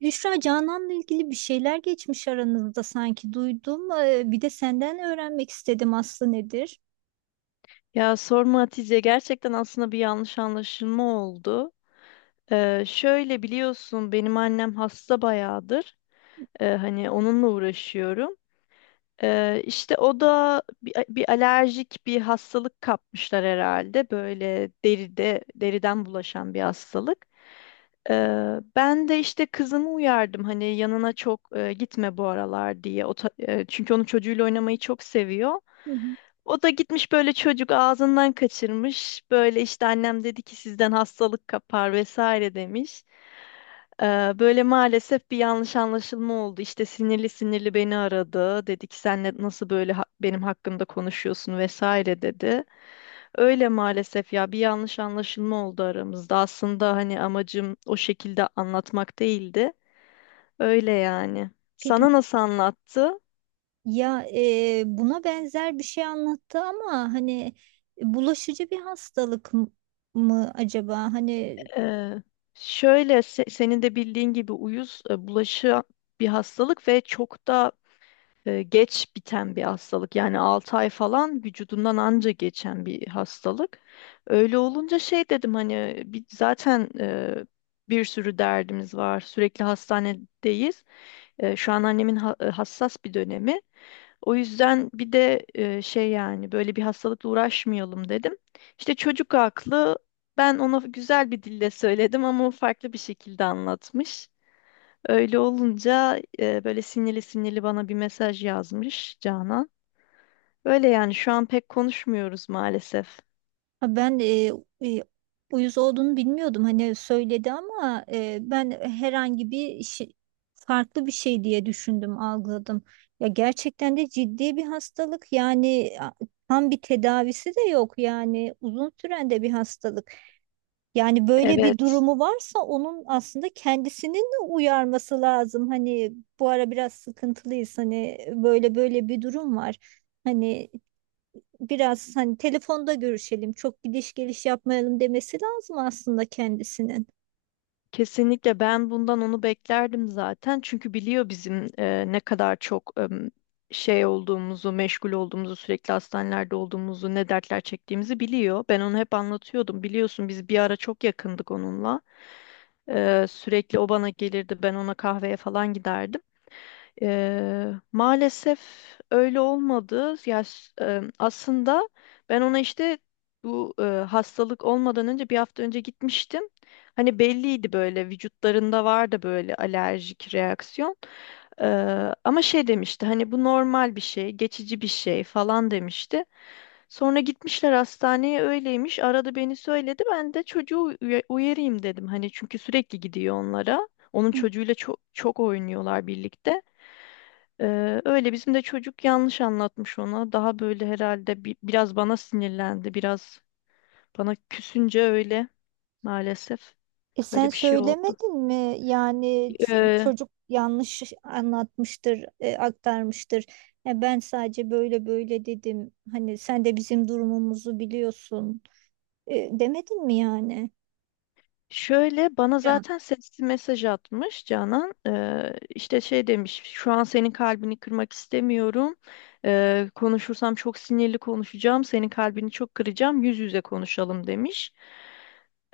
Büşra Canan'la ilgili bir şeyler geçmiş aranızda sanki duydum. Bir de senden öğrenmek istedim aslı nedir? Ya sorma Hatice, gerçekten aslında bir yanlış anlaşılma oldu. Şöyle biliyorsun, benim annem hasta bayağıdır. Hani onunla uğraşıyorum. İşte o da bir alerjik bir hastalık kapmışlar herhalde. Böyle deride, deriden bulaşan bir hastalık. Ben de işte kızımı uyardım, hani yanına çok gitme bu aralar diye. Çünkü onun çocuğuyla oynamayı çok seviyor. Hı hı. O da gitmiş, böyle çocuk ağzından kaçırmış. Böyle işte annem dedi ki sizden hastalık kapar vesaire demiş. Böyle maalesef bir yanlış anlaşılma oldu. İşte sinirli sinirli beni aradı. Dedi ki sen nasıl böyle benim hakkımda konuşuyorsun vesaire dedi. Öyle maalesef ya, bir yanlış anlaşılma oldu aramızda. Aslında hani amacım o şekilde anlatmak değildi. Öyle yani. Peki Sana nasıl anlattı? ya buna benzer bir şey anlattı ama hani bulaşıcı bir hastalık mı acaba? Hani Ee, şöyle senin de bildiğin gibi uyuz bulaşı bir hastalık ve çok da geç biten bir hastalık. Yani 6 ay falan vücudundan anca geçen bir hastalık. Öyle olunca şey dedim, hani bir, zaten bir sürü derdimiz var. Sürekli hastanedeyiz. E, şu an annemin hassas bir dönemi. O yüzden bir de şey, yani böyle bir hastalıkla uğraşmayalım dedim. İşte çocuk aklı, ben ona güzel bir dille söyledim ama o farklı bir şekilde anlatmış. Öyle olunca böyle sinirli sinirli bana bir mesaj yazmış Canan. Öyle yani, şu an pek konuşmuyoruz maalesef. ha, ben e, uyuz olduğunu bilmiyordum. Hani söyledi ama ben herhangi bir şey, farklı bir şey diye düşündüm, algıladım. Ya gerçekten de ciddi bir hastalık. Tam bir tedavisi de yok. Yani uzun süren de bir hastalık. Yani böyle bir Evet. durumu varsa onun aslında kendisinin de uyarması lazım. Hani bu ara biraz sıkıntılıyız. Hani böyle böyle bir durum var. Hani biraz hani telefonda görüşelim, çok gidiş geliş yapmayalım demesi lazım aslında kendisinin. Kesinlikle, ben bundan onu beklerdim zaten. Çünkü biliyor bizim ne kadar çok şey olduğumuzu, meşgul olduğumuzu, sürekli hastanelerde olduğumuzu, ne dertler çektiğimizi biliyor. Ben onu hep anlatıyordum. Biliyorsun biz bir ara çok yakındık onunla. Sürekli o bana gelirdi, ben ona kahveye falan giderdim. Maalesef öyle olmadı. Aslında ben ona işte bu hastalık olmadan önce, bir hafta önce gitmiştim. Hani belliydi, böyle vücutlarında vardı böyle alerjik reaksiyon. Ama şey demişti, hani bu normal bir şey, geçici bir şey falan demişti. Sonra gitmişler hastaneye, öyleymiş. Aradı beni, söyledi. Ben de çocuğu uyarayım dedim. Hani çünkü sürekli gidiyor onlara. Onun Hı. çocuğuyla çok çok oynuyorlar birlikte. Öyle bizim de çocuk yanlış anlatmış ona. Daha böyle herhalde biraz bana sinirlendi. Biraz bana küsünce öyle maalesef E sen böyle bir şey oldu. söylemedin mi? Yani Ee, çocuk yanlış anlatmıştır, aktarmıştır. Ya ben sadece böyle böyle dedim. Hani sen de bizim durumumuzu biliyorsun. E, demedin mi yani? şöyle bana Can, zaten sesli mesaj atmış Canan. İşte şey demiş, şu an senin kalbini kırmak istemiyorum. Konuşursam çok sinirli konuşacağım. Senin kalbini çok kıracağım. Yüz yüze konuşalım demiş.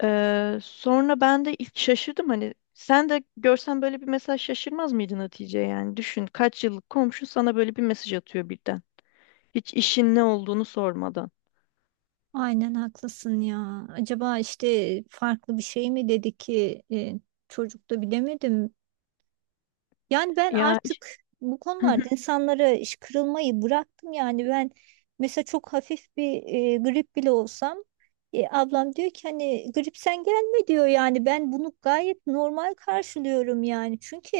Sonra ben de ilk şaşırdım, hani sen de görsen böyle bir mesaj şaşırmaz mıydın Hatice? Yani düşün, kaç yıllık komşu sana böyle bir mesaj atıyor birden, hiç işin ne olduğunu sormadan aynen haklısın ya. Acaba işte farklı bir şey mi dedi ki çocuk da bilemedim. Yani ben ya. artık bu konularda insanlara iş kırılmayı bıraktım. Yani ben mesela çok hafif bir grip bile olsam ablam diyor ki hani grip sen gelme diyor, yani ben bunu gayet normal karşılıyorum yani. Çünkü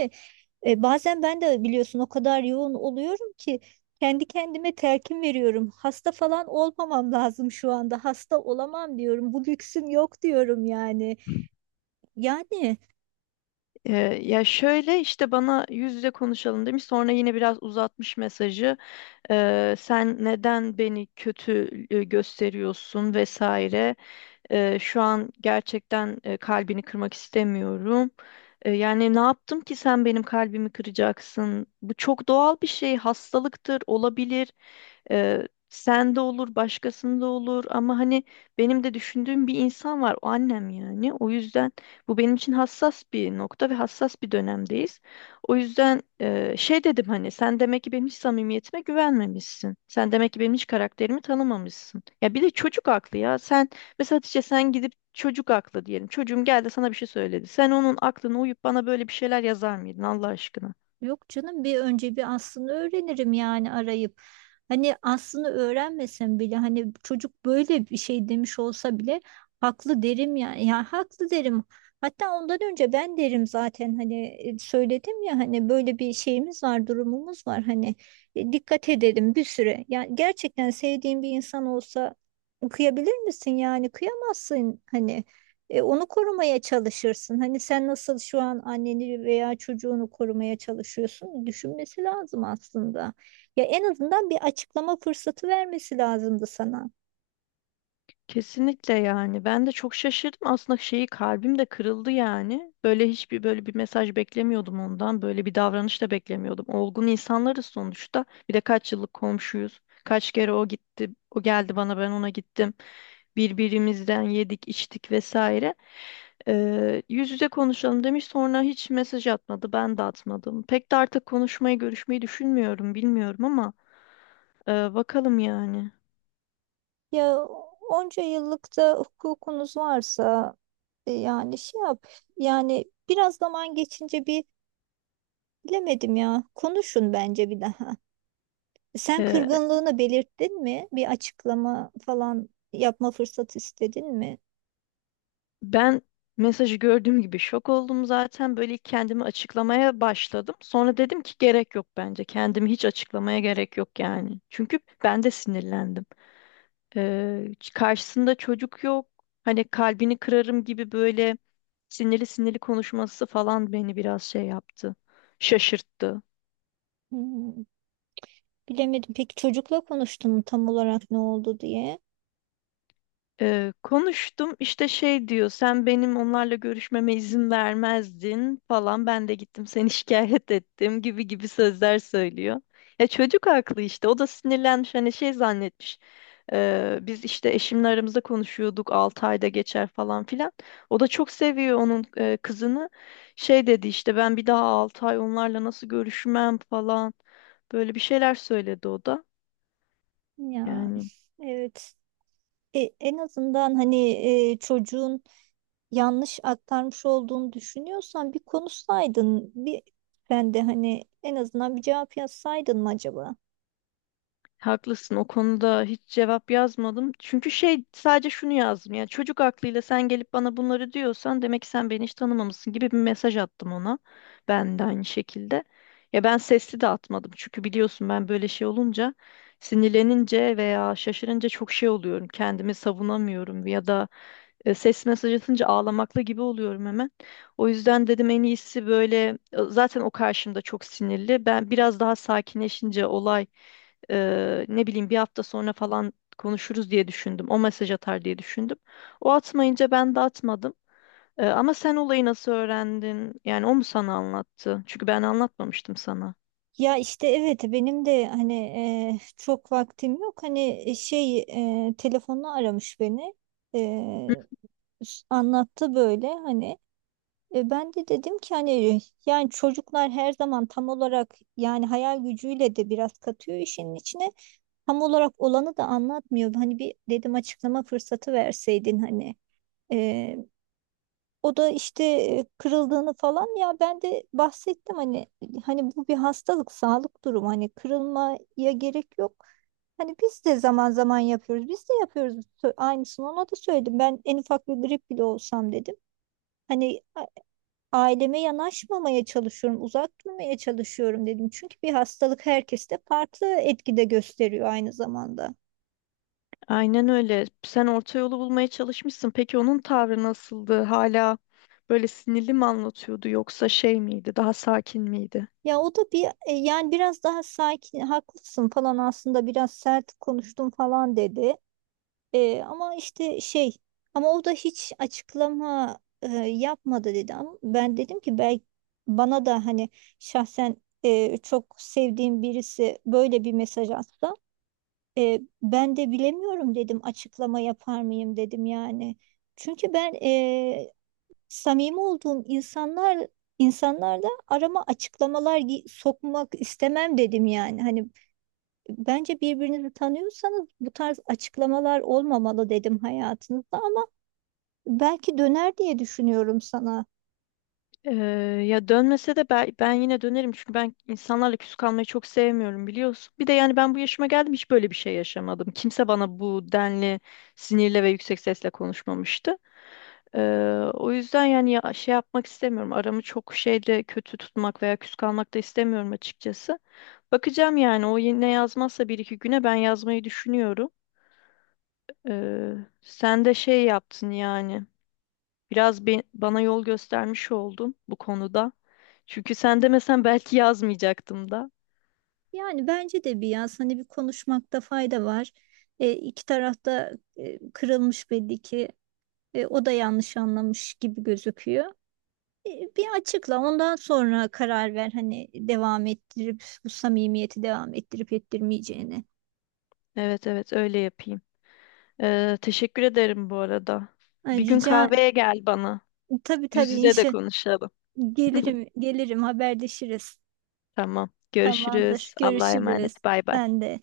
bazen ben de biliyorsun o kadar yoğun oluyorum ki kendi kendime telkin veriyorum. Hasta falan olmamam lazım, şu anda hasta olamam diyorum, bu lüksüm yok diyorum yani. Yani. Ee, şöyle işte bana yüz yüze konuşalım demiş, sonra yine biraz uzatmış mesajı. Sen neden beni kötü gösteriyorsun vesaire. Şu an gerçekten kalbini kırmak istemiyorum. E, yani ne yaptım ki sen benim kalbimi kıracaksın? Bu çok doğal bir şey, hastalıktır, olabilir. Sen de olur, başkasında olur, ama hani benim de düşündüğüm bir insan var, o annem yani. O yüzden bu benim için hassas bir nokta ve hassas bir dönemdeyiz. O yüzden şey dedim, hani sen demek ki benim hiç samimiyetime güvenmemişsin. Sen demek ki benim hiç karakterimi tanımamışsın. Ya bir de çocuk aklı ya. Sen mesela Hatice, sen gidip, çocuk aklı diyelim, çocuğum geldi sana bir şey söyledi, sen onun aklına uyup bana böyle bir şeyler yazar mıydın Allah aşkına? Yok canım bir önce bir aslını öğrenirim yani arayıp. Hani aslını öğrenmesem bile hani çocuk böyle bir şey demiş olsa bile haklı derim ya. Ya haklı derim. Hatta ondan önce ben derim zaten hani söyledim ya hani böyle bir şeyimiz var, durumumuz var hani dikkat edelim bir süre. Yani gerçekten sevdiğin bir insan olsa kıyabilir misin, yani kıyamazsın hani onu korumaya çalışırsın. Hani sen nasıl şu an anneni veya çocuğunu korumaya çalışıyorsun? Düşünmesi lazım aslında. Ya en azından bir açıklama fırsatı vermesi lazımdı sana. Kesinlikle, yani ben de çok şaşırdım aslında, şeyi, kalbim de kırıldı yani, böyle hiçbir, böyle bir mesaj beklemiyordum ondan, böyle bir davranış da beklemiyordum. Olgun insanlarız sonuçta, bir de kaç yıllık komşuyuz, kaç kere o gitti, o geldi bana, ben ona gittim, birbirimizden yedik içtik vesaire. Yüz yüze konuşalım demiş, sonra hiç mesaj atmadı, ben de atmadım. Pek de artık konuşmayı, görüşmeyi düşünmüyorum, bilmiyorum ama bakalım yani. Ya onca yıllık da hukukunuz varsa yani şey yap. Yani biraz zaman geçince bir bilemedim ya. Konuşun bence bir daha. Sen kırgınlığını belirttin mi? Bir açıklama falan yapma fırsatı istedin mi? Ben mesajı gördüğüm gibi şok oldum zaten. Böyle ilk kendimi açıklamaya başladım. Sonra dedim ki gerek yok bence. Kendimi hiç açıklamaya gerek yok yani. Çünkü ben de sinirlendim. Karşısında çocuk yok. Hani kalbini kırarım gibi böyle sinirli sinirli konuşması falan beni biraz şey yaptı. Şaşırttı. Hmm. Bilemedim. Peki çocukla konuştun mu tam olarak ne oldu diye? Konuştum işte, şey diyor, sen benim onlarla görüşmeme izin vermezdin falan, ben de gittim seni şikayet ettim gibi gibi sözler söylüyor. Ya çocuk haklı işte, o da sinirlenmiş, hani şey zannetmiş. Biz işte eşimle aramızda konuşuyorduk 6 ayda geçer falan filan. O da çok seviyor onun kızını. Şey dedi işte ben bir daha 6 ay onlarla nasıl görüşmem falan, böyle bir şeyler söyledi o da Ya yani. evet. En azından hani çocuğun yanlış aktarmış olduğunu düşünüyorsan bir konuşsaydın. Bir ben de hani en azından bir cevap yazsaydın mı acaba? Haklısın, o konuda hiç cevap yazmadım. Çünkü şey, sadece şunu yazdım: ya çocuk aklıyla sen gelip bana bunları diyorsan demek ki sen beni hiç tanımamışsın gibi bir mesaj attım ona. Ben de aynı şekilde. Ya ben sesli de atmadım, çünkü biliyorsun ben böyle şey olunca, sinirlenince veya şaşırınca çok şey oluyorum. Kendimi savunamıyorum, ya da ses mesaj atınca ağlamakla gibi oluyorum hemen. O yüzden dedim en iyisi böyle, zaten o karşımda çok sinirli. Ben biraz daha sakinleşince olay, ne bileyim, bir hafta sonra falan konuşuruz diye düşündüm. O mesaj atar diye düşündüm. O atmayınca ben de atmadım. E, ama sen olayı nasıl öğrendin? Yani o mu sana anlattı? Çünkü ben anlatmamıştım sana. Ya işte evet, benim de hani çok vaktim yok. Hani şey telefonla aramış beni. E, Anlattı böyle hani. E ben de dedim ki hani yani çocuklar her zaman tam olarak yani hayal gücüyle de biraz katıyor işin içine. Tam olarak olanı da anlatmıyor. Hani bir dedim açıklama fırsatı verseydin hani. E, O da işte kırıldığını falan, ya ben de bahsettim hani hani bu bir hastalık sağlık durumu, hani kırılmaya gerek yok. Hani biz de zaman zaman yapıyoruz. Biz de yapıyoruz. Aynısını ona da söyledim. Ben en ufak bir grip bile olsam dedim. Hani aileme yanaşmamaya çalışıyorum, uzak durmaya çalışıyorum dedim. Çünkü bir hastalık herkeste farklı etkide gösteriyor aynı zamanda. Aynen öyle. Sen orta yolu bulmaya çalışmışsın. Peki onun tavrı nasıldı? Hala böyle sinirli mi anlatıyordu, yoksa şey miydi? Daha sakin miydi? Ya o da bir yani biraz daha sakin, haklısın falan, aslında biraz sert konuştum falan dedi. Ama işte şey, ama o da hiç açıklama yapmadı dedi. Ama ben dedim ki belki bana da hani şahsen çok sevdiğim birisi böyle bir mesaj atsa, ben de bilemiyorum dedim, açıklama yapar mıyım dedim yani. Çünkü ben samimi olduğum insanlarda arama açıklamalar sokmak istemem dedim yani. Hani bence birbirinizi tanıyorsanız bu tarz açıklamalar olmamalı dedim hayatınızda, ama belki döner diye düşünüyorum sana. Ee, ya dönmese de ben, ben yine dönerim, çünkü ben insanlarla küs kalmayı çok sevmiyorum biliyorsun. Bir de yani ben bu yaşıma geldim, hiç böyle bir şey yaşamadım. Kimse bana bu denli sinirle ve yüksek sesle konuşmamıştı. Ee, o yüzden yani ya, şey yapmak istemiyorum. Aramı çok şeyle kötü tutmak veya küs kalmak da istemiyorum açıkçası. Bakacağım yani, o yine yazmazsa bir iki güne ben yazmayı düşünüyorum. Ee, sen de şey yaptın yani. Biraz bana yol göstermiş oldun bu konuda. Çünkü sen demesen belki yazmayacaktım da. Yani bence de bir yaz, hani bir konuşmakta fayda var. İki tarafta kırılmış belli ki. O da yanlış anlamış gibi gözüküyor. E, Bir açıkla, ondan sonra karar ver hani devam ettirip bu samimiyeti devam ettirip ettirmeyeceğini. Evet, evet, öyle yapayım. Teşekkür ederim bu arada. Ay, Bir gün rica. kahveye gel bana. Tabii Yüz tabii, yüze de inşa, konuşalım. gelirim gelirim, haberleşiriz. Tamam. Tamamdır, Görüşürüz. Allah'a görüşürüz. emanet. Bay bay. Ben de.